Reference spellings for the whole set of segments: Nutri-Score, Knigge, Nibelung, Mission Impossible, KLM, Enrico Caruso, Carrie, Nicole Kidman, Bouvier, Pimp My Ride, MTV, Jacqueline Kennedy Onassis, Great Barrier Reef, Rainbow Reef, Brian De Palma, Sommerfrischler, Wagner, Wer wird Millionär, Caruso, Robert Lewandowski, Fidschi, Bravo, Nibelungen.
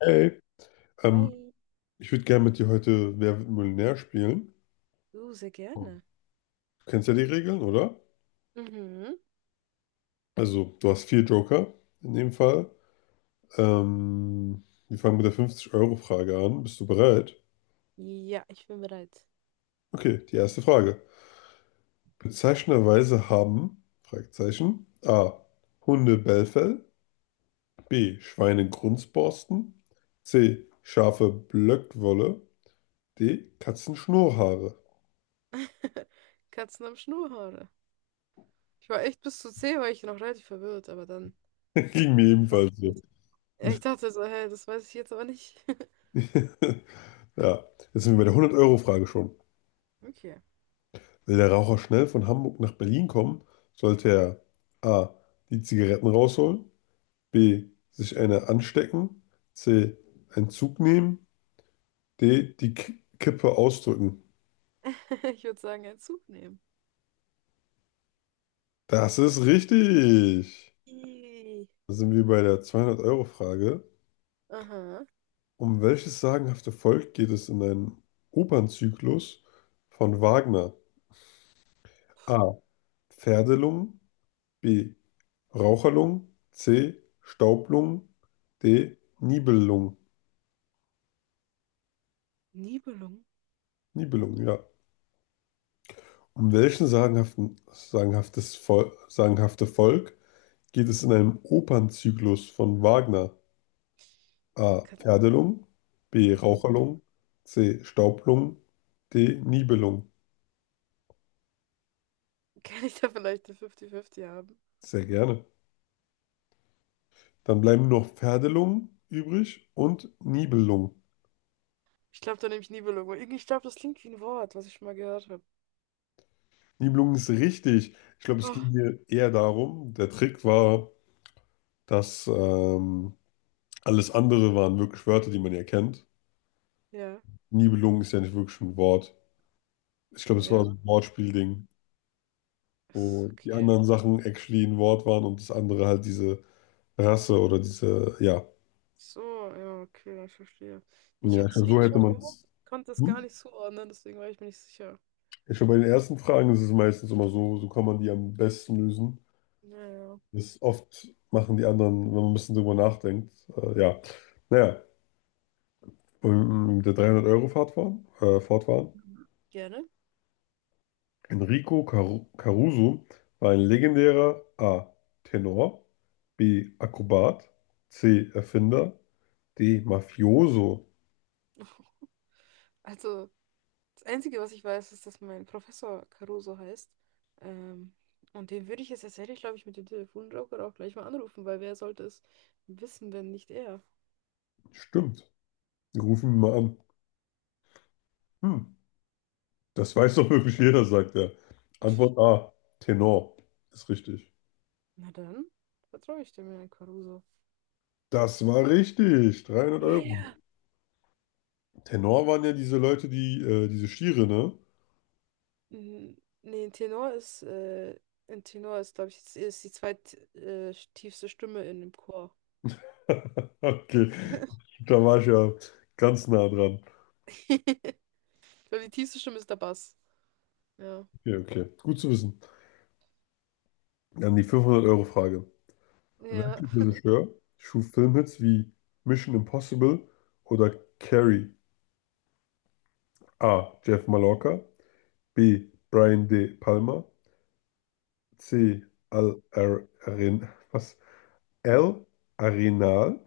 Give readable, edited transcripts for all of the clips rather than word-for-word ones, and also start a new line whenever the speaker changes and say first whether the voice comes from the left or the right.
left: Hey, ähm,
right: Hi,
left: ich würde gerne mit dir heute Wer wird Millionär spielen.
right: du, sehr
left: Du
right: gerne.
left: kennst ja die Regeln, oder?
right: Mhm.
left: Also, du hast vier Joker in dem Fall. Ähm, wir fangen mit der 50-Euro-Frage an. Bist du bereit?
right: Ja, ich bin bereit.
left: Okay, die erste Frage. Bezeichnenderweise haben, Fragezeichen: A. Hunde Bellfell, B. Schweine Grunzborsten, C. Schafe Blöckwolle, D. Katzen Schnurrhaare.
right: Katzen am Schnurrhaare. Ich war echt bis zu 10, war ich noch relativ verwirrt, aber dann.
left: Ging mir ebenfalls so.
right: Ja, ich dachte so, hä, das weiß ich jetzt aber nicht.
left: Ja, jetzt sind wir bei der 100-Euro-Frage schon.
right: Okay.
left: Will der Raucher schnell von Hamburg nach Berlin kommen, sollte er a. die Zigaretten rausholen, b. sich eine anstecken, c. einen Zug nehmen, d. die K Kippe ausdrücken.
right: Ich würde sagen, einen Zug nehmen.
left: Das ist richtig.
right: Ih.
left: Da sind wir bei der 200 Euro frage.
right: Aha.
left: Um welches sagenhafte Volk geht es in einem Opernzyklus von Wagner? A. Pferdelungen, B. Raucherlungen, C. Staublungen, D. Nibelungen.
right: Nibelung?
left: Nibelungen, ja. Um welchen sagenhaften, sagenhaftes Vol sagenhafte Volk geht es in einem Opernzyklus von Wagner? A.
right: Kann,
left: Pferdelung, B.
right: mhm.
left: Raucherlung, C. Staublung, D. Nibelung.
right: Kann ich da vielleicht eine 50-50 haben?
left: Sehr gerne. Dann bleiben nur noch Pferdelung übrig und Nibelung.
right: Ich glaube, da nehme ich Nibelung. Ich glaube, das klingt wie ein Wort, was ich schon mal gehört habe.
left: Nibelung ist richtig. Ich glaube, es
right: Oh,
left: ging hier eher darum, der Trick war, dass alles andere waren wirklich Wörter, die man ja kennt.
right: ja,
left: Nibelung ist ja nicht wirklich ein Wort. Ich glaube, es war so
right: ja.
left: ein Wortspielding,
right: Ist
left: wo die
right: okay.
left: anderen Sachen actually ein Wort waren und das andere halt diese Rasse oder diese, ja.
right: So, ja, okay, ich verstehe. Ich
left: Ja,
right: hatte
left: ich
right: es
left: glaub, so
right: eh
left: hätte
right: schon
left: man
right: gehört,
left: es.
right: konnte es gar
left: Hm?
right: nicht zuordnen, deswegen war ich mir nicht sicher.
left: Ich glaube, bei den ersten Fragen ist es meistens immer so, so kann man die am besten lösen.
right: Ja, ja,
left: Das oft machen die anderen, wenn man ein bisschen drüber nachdenkt. Ja, naja, und mit der 300 Euro fahrt waren, Fahrt waren.
right: gerne.
left: Enrico Caruso war ein legendärer: A. Tenor, B. Akrobat, C. Erfinder, Die Mafioso.
right: Also, das Einzige, was ich weiß, ist, dass mein Professor Caruso heißt. Ähm, und den würde ich jetzt tatsächlich, glaube ich, mit dem Telefonjoker auch gleich mal anrufen, weil wer sollte es wissen, wenn nicht er?
left: Stimmt. Wir rufen ihn mal an. Hm, das weiß doch wirklich jeder, sagt er. Antwort A. Tenor. Ist richtig.
right: Na dann, vertraue ich dem Herrn Caruso.
left: Das war richtig. 300
right: Ja,
left: Euro.
right: ja.
left: Tenor waren ja diese Leute, die, diese Stiere, ne?
right: Mhm. Nee, ein Tenor ist, glaube ich, ist die tiefste Stimme in dem Chor.
left: Okay. Da war ich ja ganz nah dran.
right: Ich glaube, die tiefste Stimme ist der Bass. Ja.
left: Okay, okay. Gut zu wissen. Dann die 500-Euro-Frage.
right: Ja.
left: Welcher Regisseur schuf Filmhits wie Mission Impossible oder Carrie? A. Jeff Mallorca. B. Brian De Palma. C. Al Ar Arin was? L. Arenal.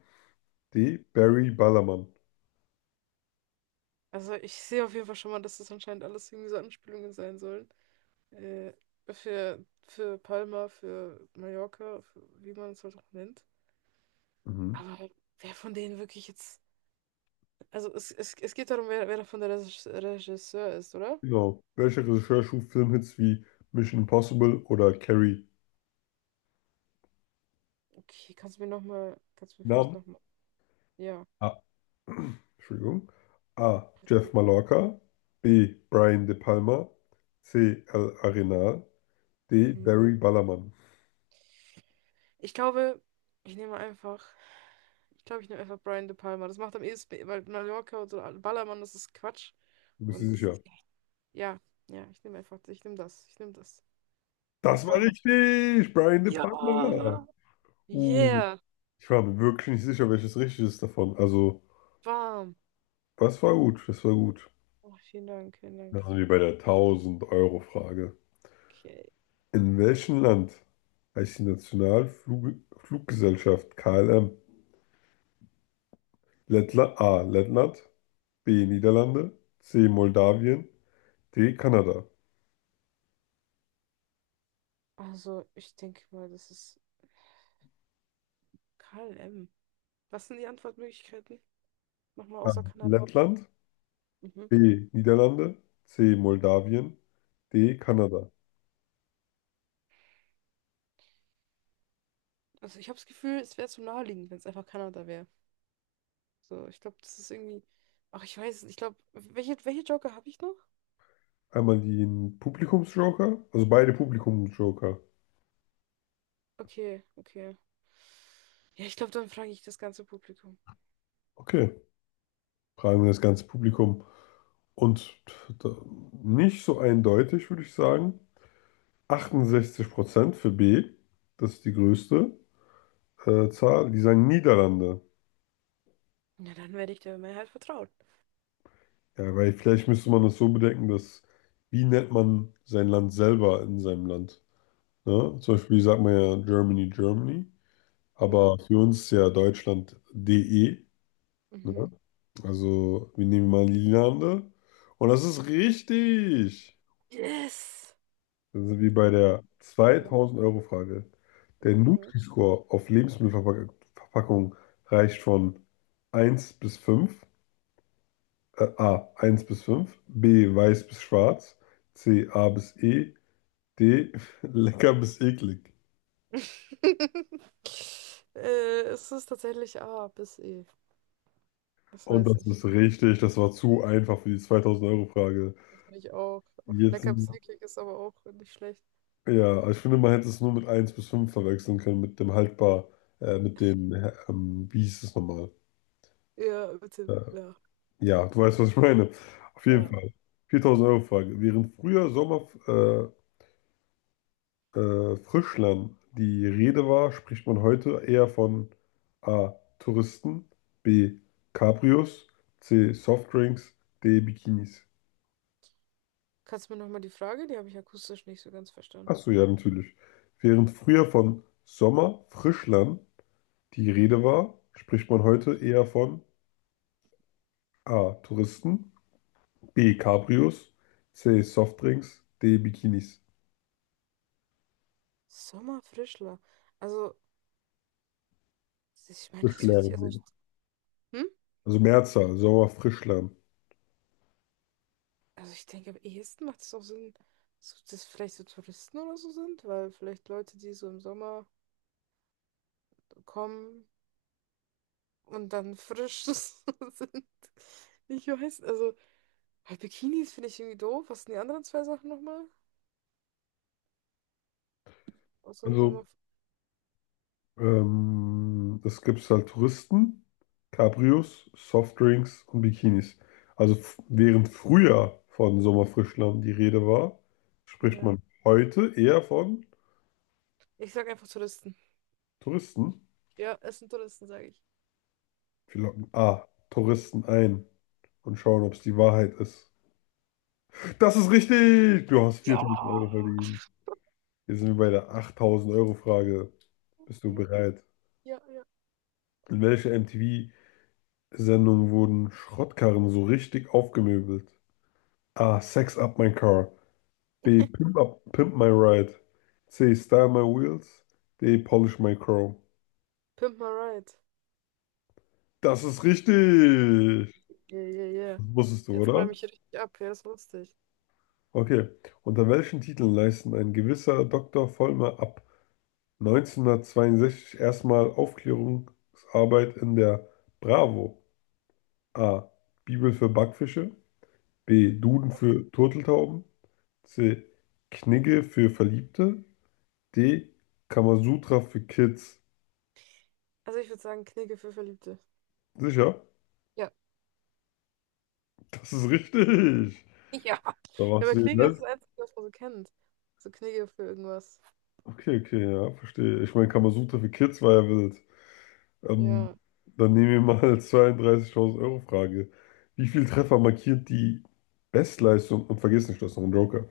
left: D. Barry Ballermann.
right: Also ich sehe auf jeden Fall schon mal, dass das anscheinend alles irgendwie so Anspielungen sein sollen. Äh, für Palma, für Mallorca, für, wie man es halt auch nennt.
left: Mhm.
right: Aber wer von denen wirklich jetzt. Also es geht darum, wer davon der Regisseur ist, oder?
left: Genau. Welcher Regisseur schuf Filmhits wie Mission Impossible oder Carrie?
right: Okay, kannst du mir vielleicht
left: Namen?
right: nochmal. Ja.
left: A. Entschuldigung. A. Jeff Mallorca. B. Brian De Palma. C. Al Arenal. D.
right: Mhm.
left: Barry Ballermann.
right: Ich glaube, ich nehme einfach. Ich glaube, ich nehme einfach Brian De Palma. Das macht am ehesten, weil Mallorca und so Ballermann, das ist Quatsch.
left: Du bist dir
right: Und
left: sicher?
right: ja, ja, ich nehme das. De
left: Das war
right: Palma.
left: richtig! Brian De Palma!
right: Ja.
left: Uh,
right: Yeah,
left: Ich war mir wirklich nicht sicher, welches richtig ist davon. Also,
right: warm.
left: das war gut, das war gut.
right: Oh, vielen Dank, vielen
left: Dann
right: Dank.
left: sind wir bei der 1.000 Euro frage.
right: Okay.
left: In welchem Land heißt die Nationalfluggesellschaft KLM? Lettland, A. Lettland, B. Niederlande, C. Moldawien, D. Kanada.
right: Also, ich denke mal, das ist KLM. Was sind die Antwortmöglichkeiten? Nochmal
left: A.
right: außer Kanada.
left: Lettland,
right: Mhm.
left: B. Niederlande, C. Moldawien, D. Kanada.
right: Also, ich habe das Gefühl, es wäre zu naheliegend, wenn es einfach Kanada wäre. So, ich glaube, das ist irgendwie. Ach, ich weiß es nicht. Ich glaube, welche Joker habe ich noch?
left: Einmal den Publikumsjoker, also beide Publikumsjoker.
right: Okay, okay. Ja, ich glaube, dann frage ich das ganze Publikum.
left: Okay, fragen wir das ganze Publikum. Und da- nicht so eindeutig, würde ich sagen. 68% für B, das ist die größte Zahl, die sagen Niederlande.
right: Na, dann werde ich der Mehrheit vertrauen.
left: Ja, weil vielleicht müsste man das so bedenken, dass, wie nennt man sein Land selber in seinem Land? Ne? Zum Beispiel sagt man ja Germany, Germany,
right: Ja.
left: aber für uns ist ja Deutschland DE.
right: Mhm.
left: Ne? Also wir nehmen mal Niederlande, und das ist richtig.
right: Yes!
left: Das ist wie bei der
right: Yeah.
left: 2.000 Euro frage. Der
right: Mhm.
left: Nutri-Score auf Lebensmittelverpackungen reicht von eins bis 5. A, eins bis fünf. B, weiß bis schwarz, C, A bis E, D, lecker bis eklig.
right: äh, es ist tatsächlich A bis E. Das
left: Und
right: weiß
left: das
right: ich.
left: ist richtig, das war zu einfach für die 2.000 Euro frage.
right: Das finde ich auch.
left: Jetzt,
right: Lecker bis eklig ist aber auch nicht schlecht.
left: ja, ich finde, man hätte es nur mit eins bis 5 verwechseln können, mit dem haltbar, mit dem, wie hieß es nochmal?
right: Ja, bitte.
left: Äh,
right: Ja.
left: Ja, du weißt, was ich meine. Auf jeden
right: Ja.
left: Fall. 4.000-Euro-Frage. Während früher Sommer Frischland die Rede war, spricht man heute eher von A. Touristen, B. Cabrios, C. Softdrinks, D. Bikinis.
right: Kannst du mir nochmal die Frage? Die habe ich akustisch nicht so ganz verstanden.
left: Achso, ja, natürlich. Während früher von Sommer Frischland die Rede war, spricht man heute eher von A. Touristen, B. Cabrios, C. Softdrinks, D. Bikinis.
right: Sommerfrischler. Also, ich meine, das wird
left: Frischlehrer.
right: sich. Also, hm?
left: Also Mehrzahl, sauer.
right: Also ich denke, am ehesten macht es auch Sinn, so, dass vielleicht so Touristen oder so sind, weil vielleicht Leute, die so im Sommer kommen und dann frisch sind. Ich weiß, also halt Bikinis finde ich irgendwie doof. Was sind die anderen zwei Sachen nochmal? Außer
left: Also
right: Sommer.
left: es gibt halt Touristen, Cabrios, Softdrinks und Bikinis. Also während früher von Sommerfrischlamm die Rede war, spricht
right: Ja.
left: man heute eher von
right: Ich sag einfach Touristen.
left: Touristen.
right: Ja, es sind Touristen, sage ich.
left: Wir locken A, Touristen ein und schauen, ob es die Wahrheit ist. Das ist richtig! Du hast
right: Ja.
left: 4.000 Euro verdient. Hier sind wir bei der 8.000 Euro Frage. Bist du bereit?
right: Ja, ja.
left: In welcher MTV Sendung wurden Schrottkarren so richtig aufgemöbelt? A. Sex Up My Car. B. Pimp My Ride. C. Style My Wheels. D. Polish My Chrome.
right: Pimp my ride.
left: Das ist richtig!
right: Yeah, yeah, yeah.
left: Das wusstest du,
right: Jetzt räume
left: oder?
right: ich richtig ab. Ja, das ist lustig.
left: Okay. Unter welchen Titeln leisten ein gewisser Doktor Vollmer ab 1962 erstmal Aufklärungsarbeit in der Bravo? A. Bibel für Backfische. B. Duden für Turteltauben. C. Knigge für Verliebte. D. Kamasutra für Kids.
right: Also ich würde sagen, Knigge für Verliebte.
left: Sicher?
right: Ja.
left: Das ist richtig.
right: Ja. Ja,
left: Da warst
right: aber
left: du den
right: Knigge ist
left: Netz.
right: das Einzige, was man so kennt. So Knigge für irgendwas.
left: Okay, okay, ja, verstehe. Ich meine, Kamasutra für Kids war ja wild. Ähm,
right: Ja,
left: Dann nehmen wir mal 32.000 Euro Frage. Wie viel Treffer markiert die Bestleistung? Und vergiss nicht, das ist noch ein Joker.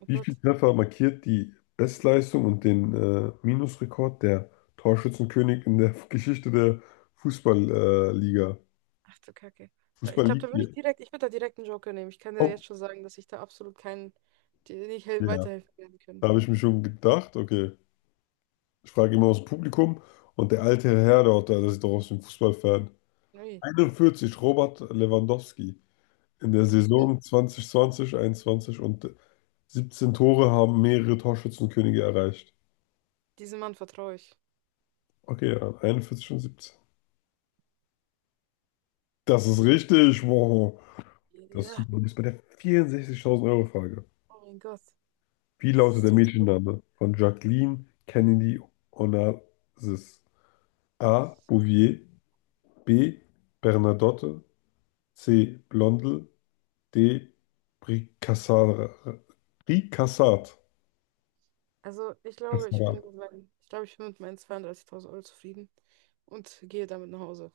right: oh
left: Wie viel
right: Gott.
left: Treffer markiert die Bestleistung und den Minusrekord der Torschützenkönig in der Geschichte der Fußballliga? Liga?
right: Ach du Kacke.
left: Fußball Liga.
right: Ich würde da direkt einen Joker nehmen. Ich kann dir
left: Oh,
right: jetzt schon sagen, dass ich da absolut keinen, dir nicht hel-
left: ja,
right: weiterhelfen werden können.
left: da habe ich mir schon gedacht. Okay. Ich frage immer aus dem Publikum, und der alte Herr dort, der ist doch aus dem Fußballfan.
right: Nee.
left: 41 Robert Lewandowski. In der
right: Ja,
left: Saison 2020/21, und 17 Tore haben mehrere Torschützenkönige erreicht.
right: diesem Mann vertraue ich.
left: Okay, ja, 41 und 17. Das ist richtig, wow. Das ist
right: Ja.
left: super. Du bist bei der 64.000 Euro Frage.
right: Oh mein Gott.
left: Wie
right: Das
left: lautet
right: ist
left: der
right: so.
left: Mädchenname von Jacqueline Kennedy Onassis? A. Bouvier. B. Bernadotte. C. Blondel. De Bricassat. Bricassat.
right: Ich glaube, ich bin mit meinen 32.000 Euro zufrieden und gehe damit nach Hause.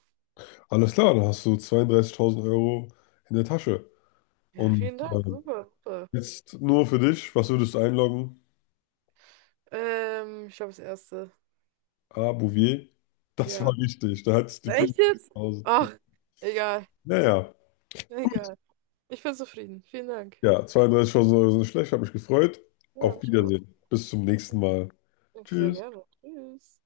left: Alles klar, dann hast du 32.000 Euro in der Tasche.
right: Ja,
left: Und
right: vielen Dank. Super, super.
left: jetzt nur für dich, was würdest du einloggen?
right: Ich glaube das erste.
left: Ah, Bouvier. Das war
right: Ja.
left: richtig, da hattest du die
right: Echt jetzt?
left: 4.000.
right: Ach, egal.
left: Naja, ja,
right: Egal. Ich bin zufrieden. Vielen Dank.
left: Ja, 32.000 Euro sind schlecht, habe mich gefreut.
right: Ja,
left: Auf
right: mich auch.
left: Wiedersehen. Bis zum nächsten Mal.
right: Ich sehr
left: Tschüss.
right: gerne. Tschüss.